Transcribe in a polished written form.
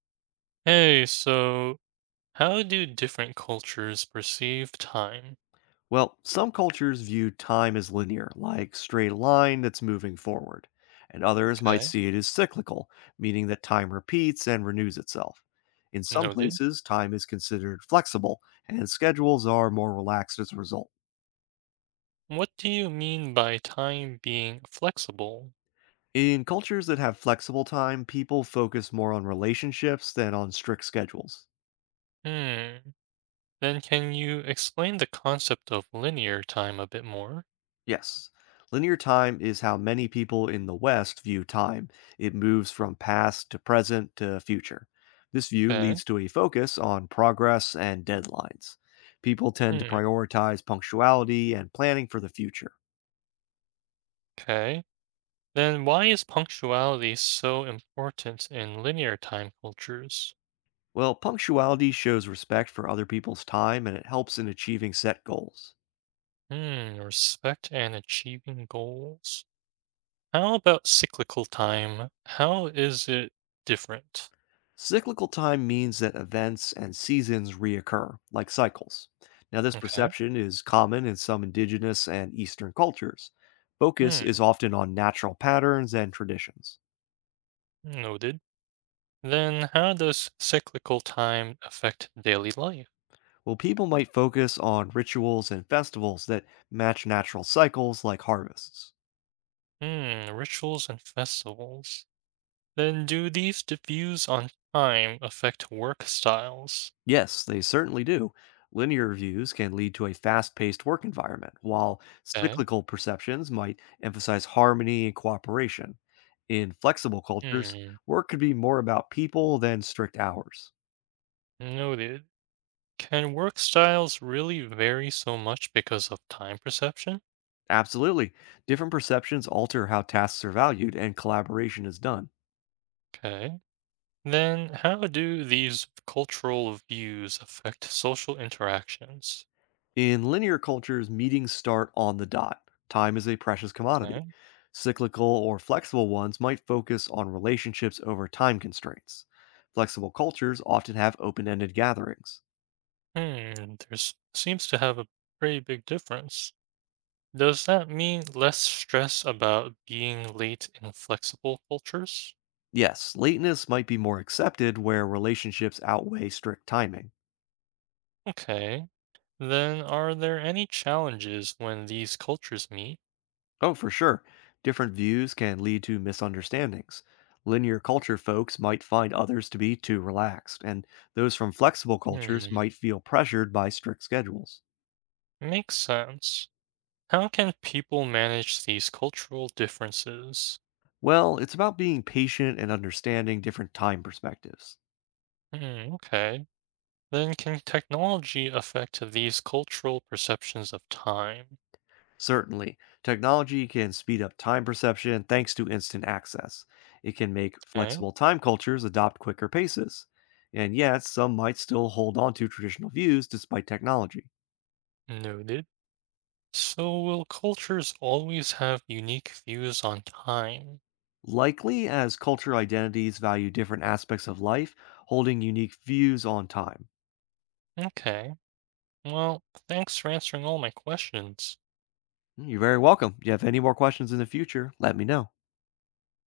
Hey, so how do different cultures perceive time? Well, some cultures view time as linear, like straight line that's moving forward, and others might Okay, see it as cyclical, meaning that time repeats and renews itself. In some noted. places, time is considered flexible, and schedules are more relaxed as a result. What do you mean by time being flexible? In cultures that have flexible time, people focus more on relationships than on strict schedules. Hmm. Then can you explain the concept of linear time a bit more? Yes. Linear time is how many people in the West view time. It moves from past to present to future. This view Okay. leads to a focus on progress and deadlines. People tend to Hmm. prioritize punctuality and planning for the future. Okay. Then why is punctuality so important in linear time cultures? Well, punctuality shows respect for other people's time and it helps in achieving set goals. Hmm. Respect and achieving goals. How about cyclical time? How is it different? Cyclical time means that events and seasons reoccur, like cycles. Now, this Okay. perception is common in some indigenous and Eastern cultures. Focus Hmm. is often on natural patterns and traditions. Noted. Then how does cyclical time affect daily life? Well, people might focus on rituals and festivals that match natural cycles like harvests. Hmm, rituals and festivals. Then do views on time affect work styles? Yes, they certainly do. Linear reviews can lead to a fast paced work environment, while Okay. cyclical perceptions might emphasize harmony and cooperation. In flexible cultures, Hmm, work could be more about people than strict hours. noted. Can work styles really vary so much because of time perception? Absolutely. Different perceptions alter how tasks are valued and collaboration is done. Okay. Then how do these cultural views affect social interactions? In linear cultures, meetings start on the dot. Time is a precious Okay. commodity. Cyclical or flexible ones might focus on relationships over time constraints. Flexible cultures often have open ended gatherings. Hmm, there seems to have a pretty big difference. Does that mean less stress about being late in flexible cultures? Yes, lateness might be more accepted where relationships outweigh strict timing. Okay. Then are there any challenges when these cultures meet? Oh, for sure. Different views can lead to misunderstandings. Linear culture folks might find others to be too relaxed, and those from flexible cultures Hmm, might feel pressured by strict schedules. makes sense. How can people manage these cultural differences? Well, it's about being patient and understanding different time perspectives. Hmm, okay. Then can technology affect these cultural perceptions of time? Certainly, technology can speed up time perception thanks to instant access. It can make Okay, flexible time cultures adopt quicker paces. And yet, some might still hold on to traditional views despite technology. noted. So will cultures always have unique views on time? Likely, as culture identities value different aspects of life, holding unique views on time. Okay. Well, thanks for answering all my questions. You're very welcome. If you have any more questions in the future, let me know.